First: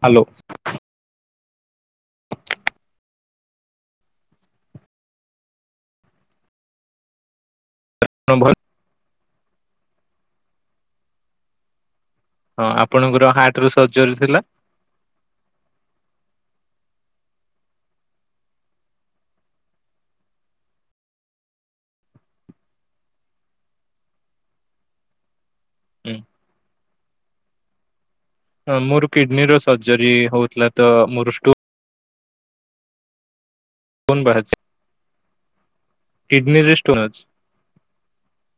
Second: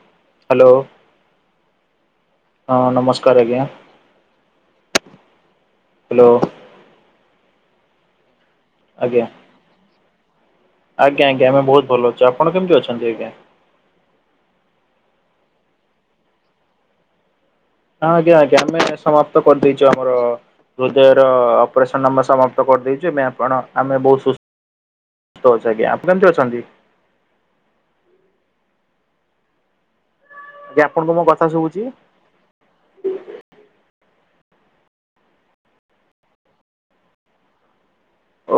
Hello. Hello ହଁ ନମସ୍କାର ଆଜ୍ଞା। ହାଲୋ। [inaudible] ଆଜ୍ଞା ଆଜ୍ଞା ଆଜ୍ଞା ଆମେ ବହୁତ ଭଲ। ଅଛୁ ଆପଣ ହଁ କେମିତି ଅଛନ୍ତି ଆଜ୍ଞା ଆପଣଙ୍କର ହାର୍ଟ ରୁ ସର୍ଜରୀ ଥିଲା। ହଁ ଆଜ୍ଞା ଆଜ୍ଞା ଆମେ ସମାପ୍ତ କରିଦେଇଛୁ, ଆମର ହୃଦୟର ଅପରେସନ ଆମର ସମାପ୍ତ କରିଦେଇଛୁ ଆପଣ ଆମେ ବହୁତ ସୁସ ଅଛି ଆଜ୍ଞା ଆପଣ କେମିତି ଅଛନ୍ତି? ମୋର କିଡନୀର ସର୍ଜରୀ ହଉଥିଲା ଆଜ୍ଞା ତ ଆପଣଙ୍କୁ ମୋ ମୋର କଥା ଷ୍ଟୁ ଶୁଭୁଛି ଷ୍ଟୋନ ବାହାରିଚି। କିଡ଼ନୀରେ ଷ୍ଟୋନ ଅଛି।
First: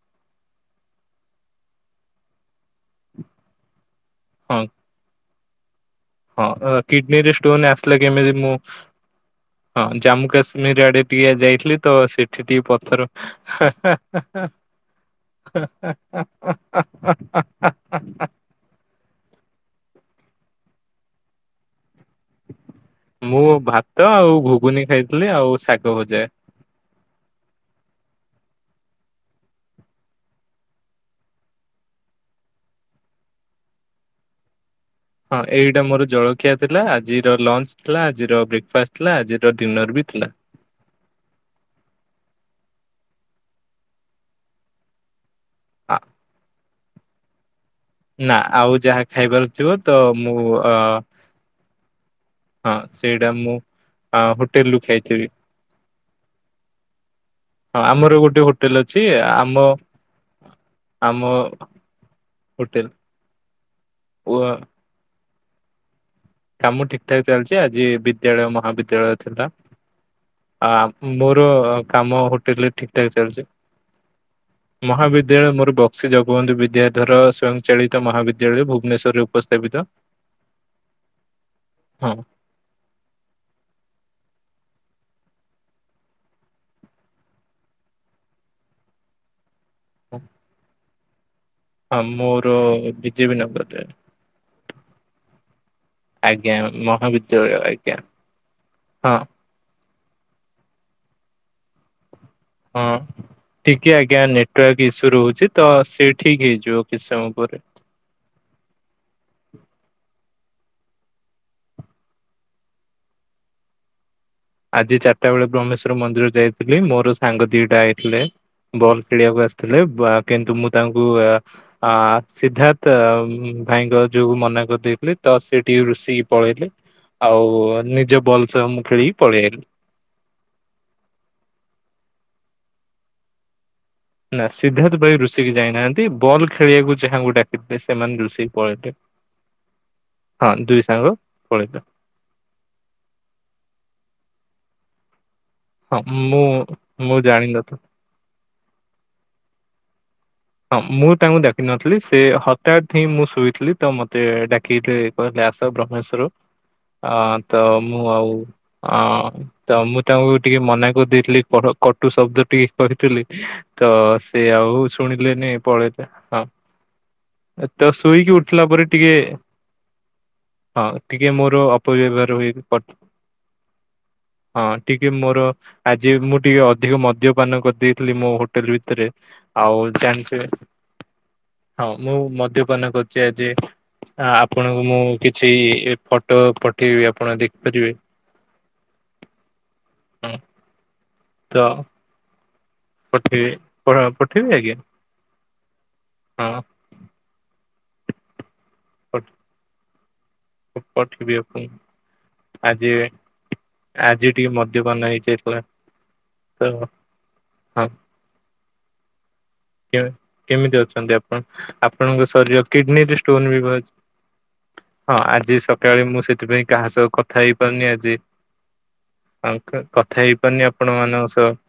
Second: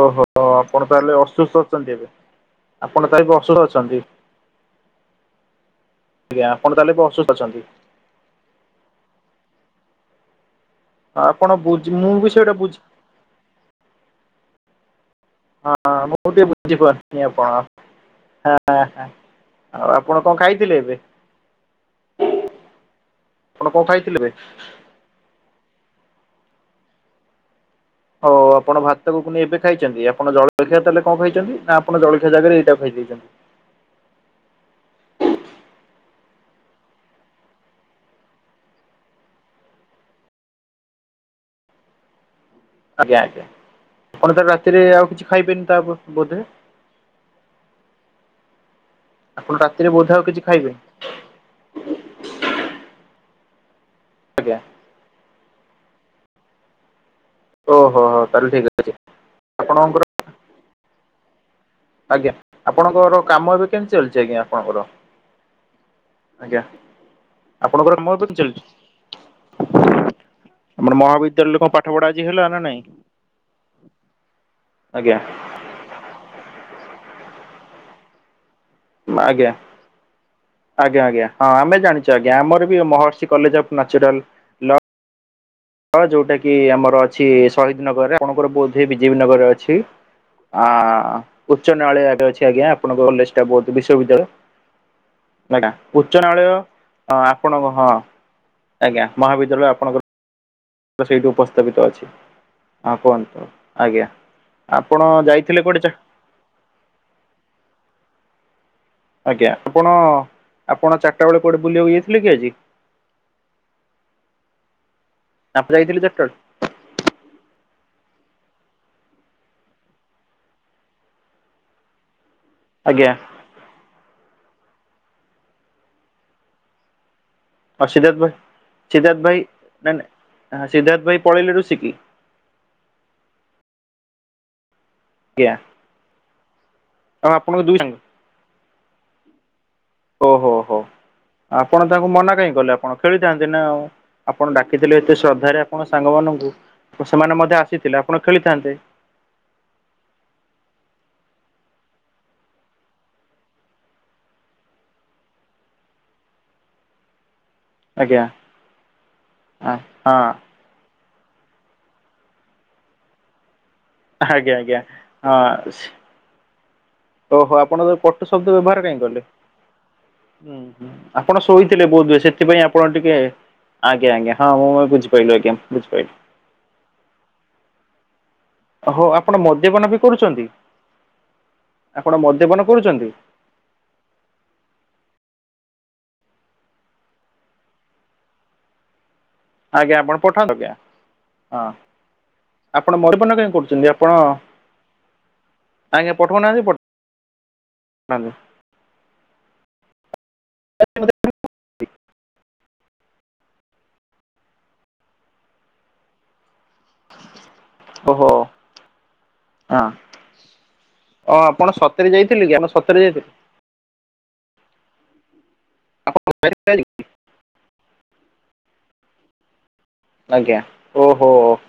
ଓହୋ ଆପଣ ତାହେଲେ ଅସୁସ୍ଥ ଅଛନ୍ତି ଏବେ? ଆପଣ ତ ବି ଅସୁସ୍ଥ ଅଛନ୍ତି? ହଁ। ଆଜ୍ଞା ଆପଣ ହଁ ତାହେଲେ ଏବେ ଅସୁସ୍ଥ କିଡନୀରେ ଅଛନ୍ତି ଷ୍ଟୋନ ଆସିଲେ କେମିତି? ମୁଁ ହଁ ଜାମ୍ମୁ କାଶ୍ମ ନୀରି ଆଡେ ଟିକେ ଆପଣ ଯାଇଥିଲି ବୁଝି ତ ମୁଁ ବି ସେଠି ସେଇଟା ଟିକେ ବୁଝି ପଥର ହା-ହା-ହା ହଁ ମୁଁ ଟିକେ ବୁଝିପାରୁନି ଆପଣ ହା - ହା। ଆଉ ଆପଣ କଣ ଖାଇଥିଲେ ଏବେ? ମୁଁ ଆପଣ କଣ ଭାତ ଖାଇଥିଲେ ଏବେ ଆଉ ଘୁଗୁନି ଖାଇଥିଲି ଆଉ ଶାଗ ଭଜା। ହଉ ଆପଣ ଭାତ ଘୁଗୁନି ଏବେ ଖାଇଛନ୍ତି, ଆପଣ ଜଳଖିଆ ତାହେଲେ କଣ ଖାଇଛନ୍ତି? ନା ଆପଣ ଜଳଖିଆ ଜାଗାରେ ଏଇଟା ଖାଇଛନ୍ତି। [unintelligible] ହଁ ଏଇଟା ମୋର ଜଳଖିଆ ଥିଲା, ଆଜିର ଲଞ୍ଚ ଥିଲା, ଆଜିର ବ୍ରେକ୍ଫାଷ୍ଟ ଥିଲା, ଆଜିର ଡିନର ବି ଥିଲା। [inaudible] ଆଜ୍ଞା ଆଜ୍ଞା। ଆପଣ ତ ରାତିରେ ଆଉ କିଛି ଖାଇବେନି ତା ବୋଧ? ନା ଆଉ ଯାହା ଖାଇବାର ଆପଣ ଥିବ ରାତିରେ ତ ବୋଧେ ଆଉ କିଛି ମୁଁ ଅ ଖାଇବେନି। ହଁ ସେଇଟା ମୁଁ ଆଜ୍ଞା ହୋଟେଲରୁୁ ଖାଇଥିବି। ହଁ ଓହୋ ଆମର ହୋ ଗୋଟେ ତାହେଲେ ଠିକ ହୋଟେଲ ଅଛି। ଆମ ଆପଣଙ୍କର ଆମ ଆଜ୍ଞା ହୋଟେଲ ଆପଣଙ୍କର କାମ ଏବେ କେମିତି ଚାଲିଛି ଓ ଆଜ୍ଞା ଆପଣଙ୍କର? ଆଜ୍ଞା କାମ ଠିକ ଠାକ ଚାଲିଛି ଆଜି ଆପଣଙ୍କର କାମ ଏବେ କେମିତି ବିଦ୍ୟାଳୟ ଚାଲିଛି? ମହାବିଦ୍ୟାଳୟ ଥିଲା। ଆମର ଆ ମୋର ମହାବିଦ୍ୟାଳୟରେ କଣ ପାଠ ପଢା ଆଜି କାମ ହେଲା ନା ହୋଟେଲରେ ନାଇଁ ଠିକ ଠାକ ଚାଲିଛି। ଆଜ୍ଞା ମହାବିଦ୍ୟାଳୟ ମୋର ବକ୍ସି ଜଗବନ୍ଧୁ ବିଦ୍ୟାଧର ସ୍ଵୟଂଚାଳିତ ମହାବି ବିଦ୍ୟାଳୟ ଭୁବନେଶ୍ୱରରେ ଆଜ୍ଞା ଉପସ୍ଥାପିତ। ଆଜ୍ଞା ଆଜ୍ଞା ହଁ ଆମେ ହଁ ଜାଣିଛୁ ଆଜ୍ଞା ଆମର ବି Maharshi college of natural law ହଁ ଯୋଉଟା କି ଆମର ଅଛି ଶହୀଦ ନଗରରେ। ଆପଣଙ୍କର ବୋଧ୍ ହୁଏ ବିଜେପି ନଗରରେ ଅଛି। ଛି ଆ ଉଚ୍ଚ ହଁ ନ୍ୟାୟାଳୟ ଆଡେ ମୋର ଅଛି ଆଜ୍ଞା। ଆପଣଙ୍କ କଲେଜ ବିଜେପି ଟା ବୋଧ ହୁଏ ନଗରରେ ବିଶ୍ୱବିଦ୍ୟାଳୟ। [unintelligible] ଉଚ୍ଚ ନ୍ୟାୟାଳୟ ଆଜ୍ଞା ମହାବିଦ୍ୟାଳୟ ଆପଣଙ୍କ ହଁ। ଆଜ୍ଞା ଆଜ୍ଞା ହଁ ମହାବିଦ୍ୟାଳୟ ଆପଣଙ୍କର ସେଇଠି ଉପସ୍ଥାପିତ ଅଛି ହଁ କୁହନ୍ତୁ ଟିକେ ଆଜ୍ଞା ନେଟୱାର୍କ ଆପଣ ଇସ୍ୟୁ ରହୁଛି ଯାଇଥିଲେ ତ କୁଆଡେ ଚା ସେ ଠିକ ହେଇଯିବ କିଛି ସମୟ ପରେ। ଆଜ୍ଞା ଆପଣ ଆପଣ ଚାରିଟା ବେଳେ କୁଆଡ଼େ ବୁଲିବାକୁ ଯାଇଥିଲେ କି ଆଜି? ଆଜି ଚାରିଟା ବେଳେ ଆପଣ ବ୍ରହ୍ମେଶ୍ଵର ଯାଇଥିଲେ ଚାରିଟା ମନ୍ଦିର ବେଳେ ଯାଇଥିଲି। ମୋର ସାଙ୍ଗ ଦିଟା ଆଇ ଥିଲେ ବଲ୍ ଖେଳିବାକୁ ଆସିଥିଲେ କିନ୍ତୁ ମୁଁ ତାଙ୍କୁ ଆ ସିଦ୍ଧାର୍ଥ ଆଜ୍ଞା ଭାଇଙ୍କ ଯୋଉ ମନା କରିଦେଇଥିଲେ ତ ସେ ଟିକେ ରୁଷିକି ପଳେଇଲେ। ଆଉ ସିଦ୍ଧାର୍ଥ ନିଜ ଭାଇ ବଲ୍ ସହ ମୁଁ ଖେଳି ସିଦ୍ଧାର୍ଥ ଭାଇ ନା ନାଇ ସିଦ୍ଧାର୍ଥ ଭାଇ ପଳେଇଲେ ରୁଷିକି? ନା ସିଦ୍ଧାର୍ଥ ଭାଇ ରୁଷିକି ଆଜ୍ଞା ଯାଇନାହାନ୍ତି। ବଲ୍ ଖେଳିବାକୁ ଆଉ ଯାହାଙ୍କୁ ଆପଣଙ୍କ ଦୁଇ ଡାକିଥିଲେ ସାଙ୍ଗ ସେମାନେ ରୁଷିକି ପଲେଇଲେ। ଓହୋ ହୋ ଆପଣ ତାଙ୍କୁ ମନା କାହିଁ କଲେ? ଆପଣ ଖେଳିଥାନ୍ତି ନା ଆଉ ଆପଣ ଡା ଖିଥିଲେ ଏତେ ଶ୍ରଦ୍ଧା ରେ ଆପଣଙ୍କ ହଁ ସାଙ୍ଗ ମୁଁ ମାନଙ୍କୁ ମୁଁ ସେମାନେ ମଧ୍ୟ ଜାଣିନଥିଲି। ଆସିଥିଲେ। ଆପଣ ଖେଳିଥାନ୍ତେ। ହଁ ମୁଁ ତାଙ୍କୁ ଡାକିନଥିଲି ସେ ହଠାତ୍ ହିଁ ମୁଁ ଶୋଇଥିଲି ତ ମତେ ଡାକିିଲେ କହିଲେ ଆସ ବ୍ରହ୍ମେଶର କୁ ଆ ତ ମୁଁ ଆଜ୍ଞା ଆଉ ଅ ହଁ ତ ମୁଁ ତାଙ୍କୁ ଟିକେ ମନା କରିଦେଇ ଥିଲି କଟୁ ଶବ୍ଦ ଟିକେ କରିଥିଲି। ତ ସେ ଆଜ୍ଞା ଆଉ ଆଜ୍ଞା। ଲେନି ପଳେଇଲେ। ହଁ ହଁ ଓହୋ ଏ ଆପଣ ତ କଟୁ ଶୋଇକି ଶବ୍ଦ ଉଠିଲା ବ୍ୟବହାର ପରେ କାହିଁ ଟିକେ କଲେ? ହୁଁ ହଁ ହୁଁ ଟିକେ ଆପଣ ମୋର ଶୋଇଥିଲେ ବୋଧ ହୁଏ ଅପବ୍ୟବହାର ହୋଇ ସେଥିପାଇଁ ଆପଣ କଟି ଟିକେ ଆଜ୍ଞା ଆଜ୍ଞା ହଁ ମୁଁ ଟିକେ ବୁଝିପାରିଲି ମୋର ଆଜ୍ଞା ଆଜି ବୁଝିପାରିଲି ମୁଁ ଟିକେ ଅଧିକ ମଦ୍ୟପାନ କରିଦେଇ ଥିଲି ମୋ ହୋଟେଲ ଭିତରେ, ହଉ ଆପଣ ଆଉ ମଦ୍ୟପାନ ବି କରୁଛନ୍ତି? ଜାଣିଥିବେ ହଁ ଆପଣ ମୁଁ ମଦ୍ୟପାନ କରୁଛନ୍ତି କରୁଛି। ଆଜି ଆପଣଙ୍କୁ ମୁଁ କି କିଛି ଫଟୋ ପଠେଇବି ଆପଣ ଦେଖିପାରିବେ। ଆଜ୍ଞା ଆପଣ ହଁ ପଠାନ୍ତୁ ଆଜ୍ଞା ତ ହଁ। ଆପଣ ମଦ୍ୟପାନ ପଠେଇବେ କାଇଁ କରୁଛନ୍ତି। ଆପଣ ପଠେଇବି ଆଜ୍ଞା ହଁ ଆଜ୍ଞା ପଠଉନାହାନ୍ତି ପଠା ହ୍ୟାଲୋ। ପଠ ପଠେଇବି ଆପଣଙ୍କୁ। ଆଜି ଆଜି ଟିକେ ମଦ୍ୟପାନ ହେଇଯାଇଥିଲା। ତ ହଁ ଓହୋ ହଁ। କେ କେମିତି ଅଛନ୍ତି ଓ ଆପଣ। ସତରେ ଆପଣଙ୍କ ଯାଇଥିଲେ କି ଶରୀର ଆପଣ ସତରେ କିଡନୀରେ ଯାଇଥିଲେ ଷ୍ଟୋନ ବି ବାହାରି ହଁ ଆଜି ସକାଳେ ମୁଁ ଆପଣ ସେଥିପାଇଁ ଯାଇଥିଲେ ଆଜି? କାହା ସହ କଥା ହେଇପାରୁନି ଆଜି ଆ କଥା ଆଜ୍ଞା ହେଇପାରୁନି ଆପଣ ଓହୋ। ମାନଙ୍କ ସହ।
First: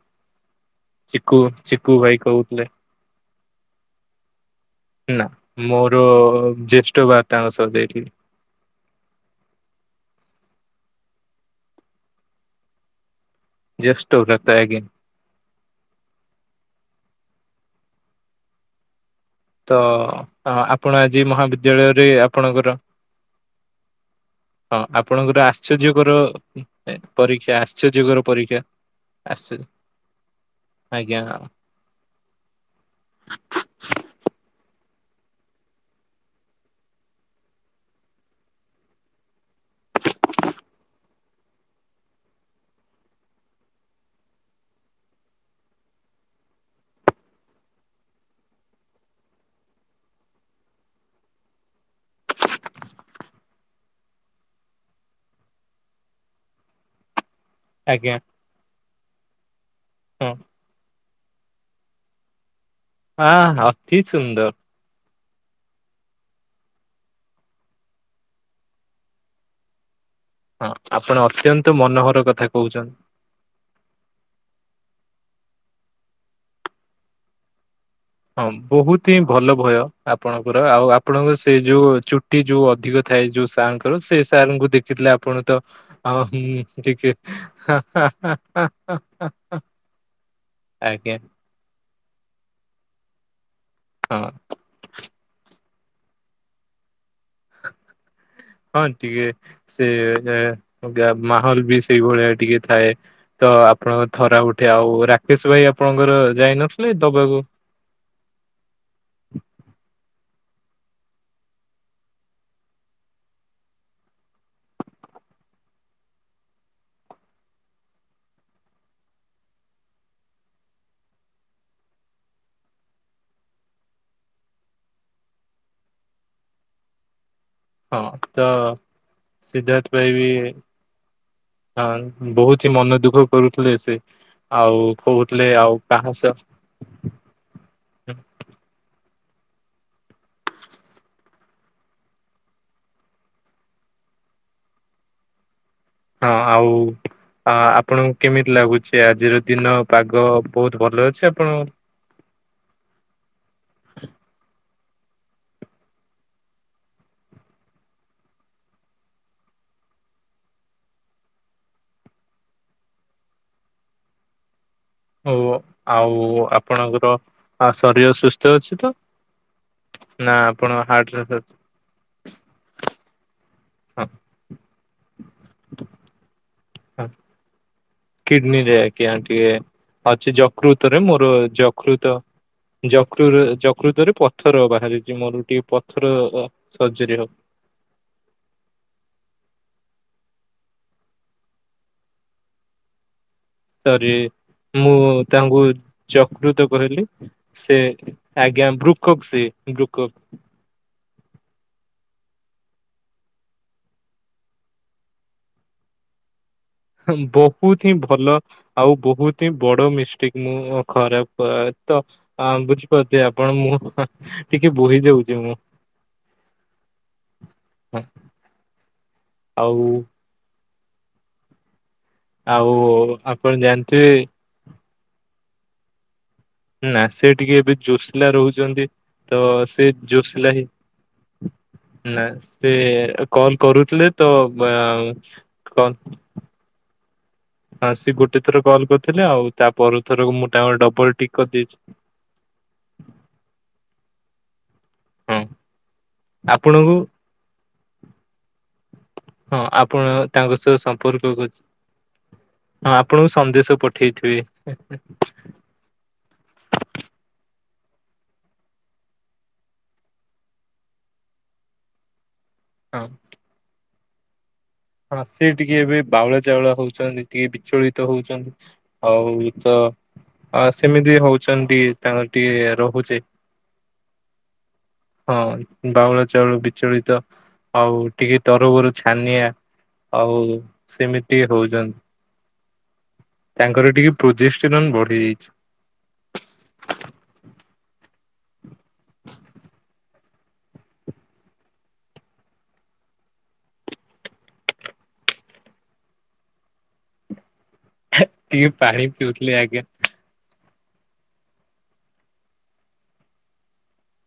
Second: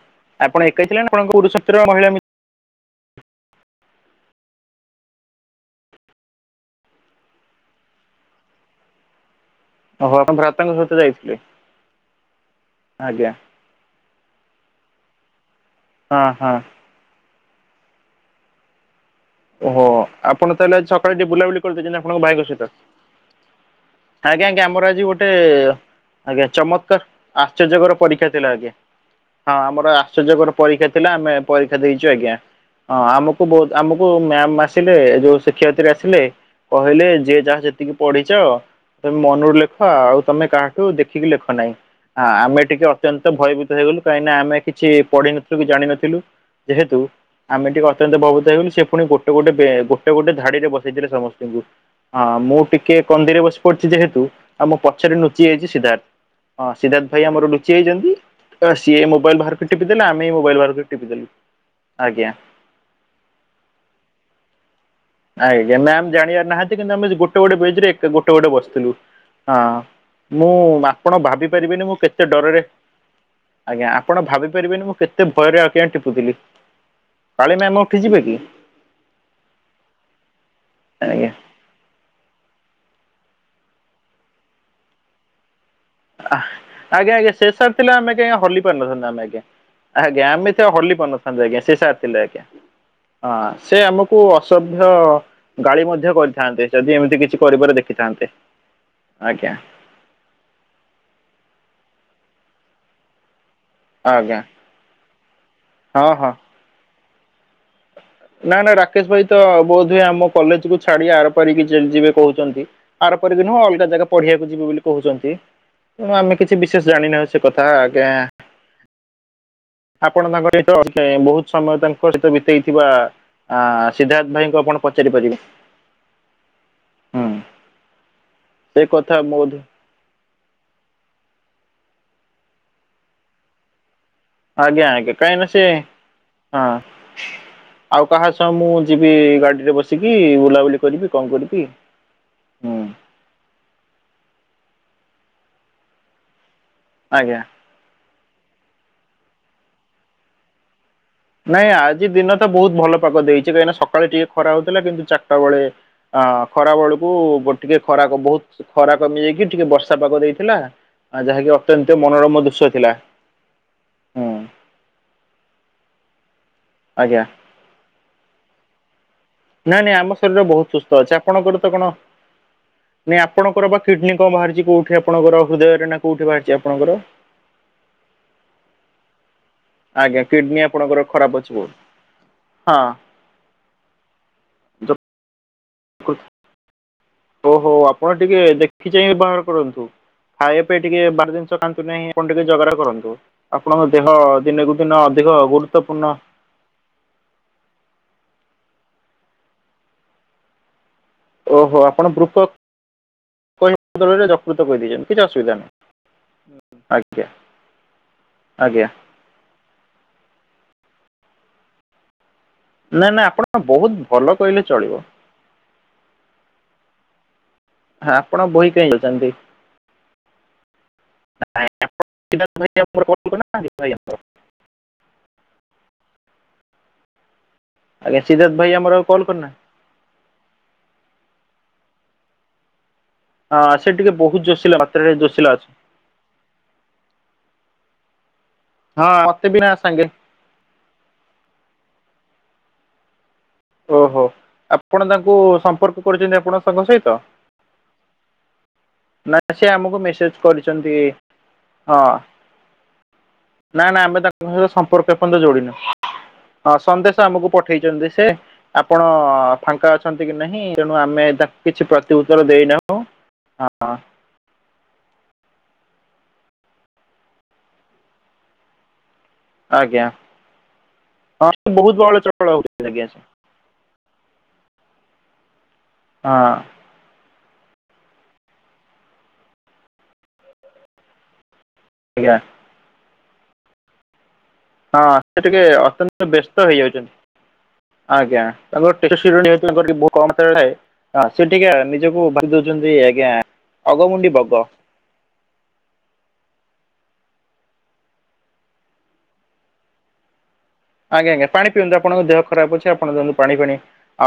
ଆପଣ ଏକା ଥିଲେ ନା ଆପଣଙ୍କ ଚିକୁ ପୁରୁଷ ମିତ୍ର ଚିକୁୁ ମହିଳା ଭାଇ କହୁଥିଲେ। ନା ମୋର ଜ୍ୟେଷ୍ଠ ଭ୍ରାତାଙ୍କ ସହ ଯାଇଥିଲି। [inaudible] ଓହୋ ଆପଣ ଭ୍ରାତାଙ୍କ ସହିତ ଯାଇଥିଲେ। ଆଜ୍ଞା ଜଷ୍ଟ [unintelligible] ହଁ ହଁ। ତ ଓହୋ ତାହେଲେ ଆପଣ ସକାଳେ ଆଜି ଟିକେ ବୁଲାବୁଲି କରିଦେଇଛନ୍ତି ମହାବିଦ୍ୟାଳୟରେ ଆପଣଙ୍କ ଭାଇଙ୍କ ସହିତ। ଆପଣଙ୍କର ଆଜ୍ଞା ଆଜ୍ଞା ହଁ ଆମର ଆଜି ଗୋଟେ ଆପଣଙ୍କର ଆଶ୍ଚର୍ଯ୍ୟକର ଆଜ୍ଞା ଚମତ୍କାର ଆଶ୍ଚର୍ଯ୍ୟକର ପରୀକ୍ଷା ଥିଲା ଆଜ୍ଞା। ହଁ ଆଶ୍ଚର୍ଯ୍ୟ ଆମର ଆଶ୍ଚର୍ଯ୍ୟକର ପରୀକ୍ଷା ଥିଲା ଆଜ୍ଞା ଆମେ ପରୀକ୍ଷା ଦେଇଛୁ ଆଜ୍ଞା ହଁ ଆମକୁ ବହୁତ ଆମକୁ ଓ ମ୍ୟାମ ଆସିଲେ ଯୋଉ ଶିକ୍ଷୟିତ୍ରୀ ଆସିଲେ କହିଲେ ଯିଏ ଯାହା ଯେତିକି ପଢିଛ ତମେ ମନରୁ ଲେଖ ଆଉ ତମେ କାହାଠୁ ଦେଖିକି ଲେଖ ନାହିଁ। ହଁ ଆମେ ଟିକେ ଅତ୍ୟନ୍ତ ଭୟଭୀତ ହେଇଗଲୁ କାହିଁକିନା ଆମେ କିଛି ପଢିିନଥିଲୁ କି ଜାଣିିନଥିଲୁ। ଯେହେତୁ ଆମେ ଟିକେ ଅତ୍ୟନ୍ତ ବହୁତ ହେଇଗଲୁ ସେ ପୁଣି ଗୋଟେ ଗୋଟେ ଗୋଟେ ଗୋଟେ ଧାଡିରେ ବସେଇଥିଲେ ସମସ୍ତଙ୍କୁ ମୁଁ ଟିକେ କନ୍ଦିରେ ବସି ପଡିଛି। ଯେହେତୁ ଆମ ପଛରେ ନୁଚି ଯାଇଛି ସିଦ୍ଧାର୍ଥ ସିଦ୍ଧାର୍ଥ ଭାଇ ଆମର ଲୁଚି ଚିଯାଇଛନ୍ତି ଆଜ୍ଞା ସିଏ ମୋବାଇଲ ବାହାରକୁ ଟିପି ଦେଲେ ତ ଆମେ ହଁ ବି ମୋବାଇଲ ବାହାର କରିକି ଟିପି ଦେଲୁ। ଆଜ୍ଞା। ହଁ ଅତି ସୁନ୍ଦର। ଆଜ୍ଞା ମ୍ୟାମ ଜାଣିବାର ନାହାନ୍ତି କିନ୍ତୁ ଆମେ ଗୋଟେ ଗୋଟେ ବେଞ୍ଚ ରେ ଏକା ଗୋଟେ ଗୋଟେ ବସିଥିଲୁ। ହଁ ମୁଁ ହଁ ଆପଣ ଭାବି ଅତ୍ୟନ୍ତ ପାରିବେିନି ମୁଁ ମନୋହର କେତେ କଥା ଡରରେ କହୁଛନ୍ତି। ଆଜ୍ଞା ଆପଣ ଭାବି ପାରିବେନି ମୁଁ କେତେ ଭୟରେ ଆଜ୍ଞା ଟିପୁଥିଲି କାଳେ ମ୍ୟାମ ହଁ ବହୁତ ହିଁ ଭଲ ଭୟ ଆପଣଙ୍କର ଆଉ ଆଜ୍ଞା। ଆପଣଙ୍କ ସେଇ ଯୋଉ ଚୁଟି ଯୋଉ। ଅଧିକ ଥାଏ ଯୋଉ ସାର୍ ଙ୍କର ସେ ସାର୍ ଙ୍କୁ ଦେଖିଥିଲେ ଆପଣ ତ ଆ ହୁଁ ଆଜ୍ଞା ଟିକେ ଆଜ୍ଞା ସେ ସାର୍ ଥିଲେ ଆମେ କାଇଁ ହଲି ପାରିନଥାନ୍ତୁ ଆମେ ଆଜ୍ଞା। [unintelligible] ଆଜ୍ଞା ଆମେ ତ ହଲି ପାରିନଥାନ୍ତୁ ଆଜ୍ଞା ସେ ସାର୍ ଥିଲେ ଆଜ୍ଞା ହଁ ସେ ଆମକୁ ହଁ ଅସଭ୍ୟ ଗାଳି ମଧ୍ୟ କରିଥାନ୍ତେ ଯଦି ଏମିତି କିଛି କରିବାର ଦେଖିଥାନ୍ତେ ହଁ ଟିକେ ଆଜ୍ଞା। ସେ ଏ ଗା ମାହୋଲ ବି ସେଇଭଳିଆ ଟିକେ ଥାଏ। ତ ଆପଣଙ୍କ ଥରା ଆଜ୍ଞା ଉଠେ ଆଉ ରାକେଶ ଭାଇ ହଁ ଆପଣଙ୍କର ହଁ ଯାଇନଥିଲେ ଦବାକୁ। ନା ନା ରାକେଶ ଭାଇ ତ ବୋଧ ହୁଏ ଆମ କଲେଜ କୁ ଛାଡି ଆର ପାରିକି ଯିବେ କହୁଛନ୍ତି। ଆପାରି ନୁହଁ ଅଲଗା ଜାଗା ପଢିବାକୁ ଯିବି ବୋଲି କହୁଛନ୍ତି। ତେଣୁ ଆମେ କିଛି ବିଶେଷ ଜାଣିନାହୁ ସେ କଥା ଆଜ୍ଞା। ଆପଣ ତାଙ୍କ ସହିତ ବହୁତ ସମୟ ତାଙ୍କ ସହିତ ବିତେଇଥିବା। ଆ ସିଦ୍ଧାର୍ଥ ଭାଇଙ୍କୁ ଆପଣ ପଚାରି ପାରିବେ ହୁଁ। ହଁ ତ ସେ କଥା ବହୁତ ସିଦ୍ଧାର୍ଥ ପାଇଁ ବି ହଁ ବହୁତ ହିଁ ମନ ଦୁଃଖ କରୁଥିଲେ ସେ ଆଉ ଆଜ୍ଞା ଆଜ୍ଞା କାହିଁ ନା କହୁଥିଲେ ସେ ଆଉ କାହା ସହ ହଁ ଆଉ ହଁ କାହା ସହ ମୁଁ ଯିବ। ଗାଡିରେ ବସିକି ବୁଲାବୁଲି କରିବି କଣ କରିବି ହୁଁ। ହଁ ଆଉ ଆଜ୍ଞା ଆପଣ କେମିତି ଲାଗୁଚି ଆଜିର ଦିନ ପାଗ ବହୁତ ଭଲ ଅଛି? ଆପଣ ନାଇଁ ଆଜି ଦିନ ତ ବହୁତ ଭଲ ପାଖ ଦେଇଛି କାହିଁକିନା ସକାଳେ ଟିକେ ଖରା ହଉଛି। ଥିଲା କିନ୍ତୁ ଚାରିଟା ବେଳେ ଅ ଖରା ବେଳକୁ ଟିକେ ଖରାକ ବହୁତ ଖରା କମିଯାଇକି ଟିକେ। ବର୍ଷା ପାଗ ଦେଇଥିଲା ଯାହାକି ଅତ୍ୟନ୍ତ ମନୋରମ ଦୃଶ୍ୟ ଥିଲା। ହୁଁ ଓ ଆଉ ଆପଣଙ୍କର ଆଜ୍ଞା ଶରୀର ସୁସ୍ଥ ଅଛି ତ ନାଇଁ ନାଇଁ ଆମ ନା ଶରୀର ଆପଣ ବହୁତ ସୁସ୍ଥ ହାର୍ଟ ଅଛି ଆପଣଙ୍କର ତ କଣ? ନାଇଁ ଆପଣଙ୍କର ବା କିଡନୀ ହଁ କଣ ବାହାରିଛି କୋଉଠି ଆପଣଙ୍କର ହୃଦୟରେ ନା କୋଉଠି ବାହାରିଛି ଆପଣଙ୍କର କିଡନୀ [unintelligible] ଟିକେ ଆଜ୍ଞା ଅଛି କିଡନୀ ଯକୃତରେ ଆପଣଙ୍କର ମୋର ଖରାପ ଅଛି ଯକୃତ ବହୁତ ଯକୃ ଯକୃତ ରେ ପଥର ବାହାରିଛି ମୋର ଟିକେ ପଥର ସର୍ଜରୀ ହବ ଓ ହୋ ଆପଣ ଟିକେ ଦେଖି ଚାହି ବାହାର କରନ୍ତୁ। ଖାଇବା ପାଇଁ ଟିକେ ବାର ଜିନିଷ ଖାଆନ୍ତୁ ନାହିଁ କଣ ଟିକେ ଜଗା କରନ୍ତୁ। ଆପଣଙ୍କ ଦେହ ସରି ଦିନକୁ ଦିନ ମୁଁ ଅଧିକ ତାଙ୍କୁ ଗୁରୁତ୍ୱପୂର୍ଣ୍ଣ ଚକୃତ କହିଲି ସେ ଆଜ୍ଞା ବୃକ୍ଷକ ସେ ବୃକ୍ଷକ। ଓହୋ ଆପଣ ବୃପ ରେ ଯକୃତ କହିଦାଏକନ୍ତି କିଛି ଅସୁିଧା ନହି। ବହୁତ ହିଁ ଭଲ ଆଜ୍ଞା ଆଉ ବହୁତ ହିଁ ବଡ ମିଷ୍ଟିକ। ମୁଁ ଖରାପ ତ ହଁ ନା ନା ବୁଝିପାରୁଥିବେ ଆପଣ ବହୁତ ମୁଁ ଭଲ କହିଲେ ଟିକେ ଚଳିବ ବୋହି ଦଉଛି ମୁଁ। ହ ଆପଣ ବହି କେହି ଅାଉଛନ୍ତି। ଆଉ ଆଉ ଆପଣ ଜାଣିଥିବେ [unintelligible] ନା ସେ ଟିକେ ଏବେ ଆଜ୍ଞା ଜୋସିଲା ସିଦ୍ଧାର୍ଥ ଭାଇ ରହୁଛନ୍ତି ଆମର ଆଉ କଲ୍ ତ କରିନାହାନ୍ତି। ସେ ଜୋସିଲା ହିଁ ନା ସେ କଲ ହଁ ସେ କରୁଥିଲେ ଟିକେ ତ ବହୁତ ଜୋସିଲା ମାତ୍ରାରେ ଜୋସିଲା ଅଛି କ ହଁ ସି ଗୋଟେ ଥର କଲ୍ ହଁ କରିଥିଲେ ମତେ ଆଉ ବି ତା ନା ପର ସାଙ୍ଗେ ଥର ମୁଁ ତାଙ୍କର ଡବଲ ଠିକ କରିଦେଇଛି [inaudible] ଓହୋ ଆପଣ ତାଙ୍କୁ ହଁ ସମ୍ପର୍କ କରୁଛନ୍ତି ଆପଣଙ୍କ ସାଙ୍ଗ ଆପଣଙ୍କୁ ସହିତ। ନା ହଁ ସେ ଆମକୁ ଆପଣ ମେସେଜ ତାଙ୍କ ସହ କରିଛନ୍ତି ସମ୍ପର୍କ କରୁଛି ହଁ। ହଁ ଆପଣଙ୍କୁ ସନ୍ଦେଶ ନାଇ ନା ଆମେ ତାଙ୍କ ପଠେଇଥିବେ ସହିତ ସମ୍ପର୍କ ଏ ପର୍ଯ୍ୟନ୍ତ ଯୋଡିିନୁ। ହଁ ସନ୍ଦେଶ ଆମକୁ ପଠେଇ ଉଠେଇଛନ୍ତି ସେ ଆପଣ ଫାଙ୍କା ଅଛନ୍ତି କି ନାହିଁ ତେଣୁ ଆମେ ତା କିଛି ପ୍ରତି ର ଦେଇନାହୁଁ ହଁ। ହଁ। ହଁ ସେ ଟିକେ ଏବେ ବାଉଳ ଚାଉଳ ହଉଛନ୍ତି ଟିକେ ବିଚଳିତ ହଉଛନ୍ତି। ହଉ ଇଏ ତ ଆଜ୍ଞା ଆ ସେମିତି ହଁ ହଉଛନ୍ତି ବହୁତ ବହଳ ତାଙ୍କର ଚହଳ ଟିକେ ହଉଛନ୍ତି ଆଜ୍ଞା ରହୁଛି ସେ। ହଁ ବାଉଳ ହଁ ଚାଉଳ ବିଚଳିତ ଆଉ ଟିକେ ତରବରୁ ଛାନିଆ ଆଉ ସେମିତି ହଉଛି। ଆଜ୍ଞା। ତାଙ୍କର ଟିକେ ପ୍ରଚଷ୍ଟ ହଁ ସେ ଟିକେ ଅତ୍ୟନ୍ତ ବ୍ୟସ୍ତ ହେଇଯାଉଛନ୍ତି। ଆଜ୍ଞା ତାଙ୍କରର ବ କଥାଏଁ ସେ ଟିକେ ନିଜକୁ ଭାବି ଦଉଛନ୍ତି। ଆଜ୍ଞ ଅଗ ମୁଣ୍ଡି ବଗ। [inaudible] ଟିକେ ପାଣି ପିଉଥିଲି ଆଜ୍ଞା। ଆଜ୍ଞା ଆଜ୍ଞା ପାଣି ପିଅନ୍ତୁ ଆପଣଙ୍କ ଦେହ ଖରାପ ଅଛି ଆପଣଙ୍କ ଦେନ୍ତୁ ପାଣି ପାଣି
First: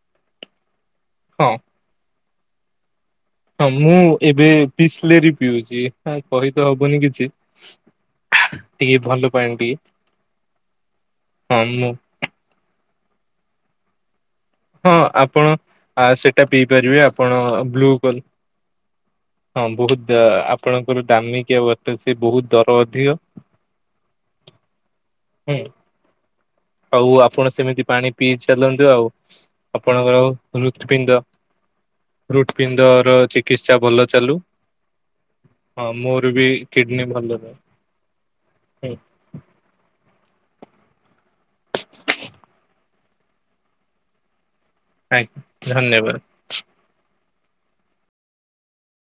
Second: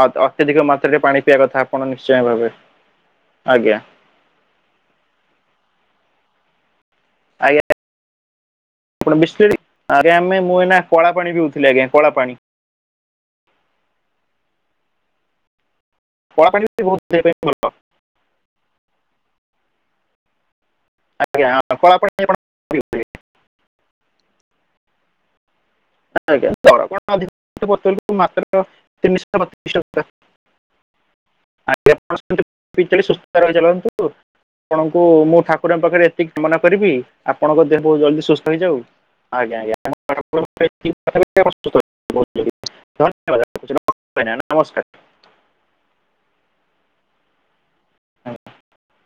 ଅତ୍ୟଧିକ ରେ ପାଣି ପିଇବା ହଁ। କଥା ଆପଣ ନିଶ୍ଚୟ ଭାବେ ହଁ ଆଜ୍ଞା ମୁଁ ଏବେ ବିସଲେରି ପିଉଛି କହି ତ ହବ ବନି କିଛି। ଆଜ୍ଞା ଟିକେ ଆପଣ ଭଲ ପାଣି ବିଶିଲାରୀ ଟିକେ ଅରେ ଆମେ ମୁଁ ଏନା କଳା ପାଣି ହଁ ପିଉଥିଲି ଆଜ୍ଞା ମୁଁ କଳା ପାଣି। ହଁ ଆପଣ ଆ ସେଇଟା କଳା ପାଣି ବି ପିଇପାରିବେ ବହୁତ ଦେହ ପାଇଁ ଆପଣ ଭଲ ବ୍ଲୁ କ ହଁ ବହୁତ ଆପଣଙ୍କର ଦାମୀ ଆଜ୍ଞା କିଆ କଳା ବୋତଲ ସେ ପାଣି ଆପଣ ବହୁତ ଦର ପିଉଥିବେ। ଅଧିକ ହୁଁ। ଆଜ୍ଞ ଆଉ ଆପଣ ସେମିତି ପାଣି ପିଇ ମାତ୍ର ଚାଲନ୍ତୁ ଆଉ ତିନିଶହତିଶ ଟଙ୍କା ଆପଣଙ୍କର ହୃତପିଣ୍ଡ ହୃତପିଣ୍ଡ ର ଆସ୍ଥ ଚିକିତ୍ସା ଭଲ ରହିନ୍ତୁ ଚାଲୁ। ଆପଣ ମୁଁ ଠାକୁ ଠାକୁରଙ୍କ ହଁ ପାଖରେ ମୋର ଏତିକି ବି କାମନା କରିବି କିଡନୀ ଭଲ ନାହିଁ ଆପଣଙ୍କ ଦେହ ବହୁତ ଜଲଦି ସୁସ୍ଥ ହେଇଯାଉ ଆଜ୍ଞା ଆଜ୍ଞା। ଧନ୍ୟବା ନମସ୍କାର [unintelligible] ଆଜ୍ଞା ଧନ୍ୟବାଦ। [unintelligible]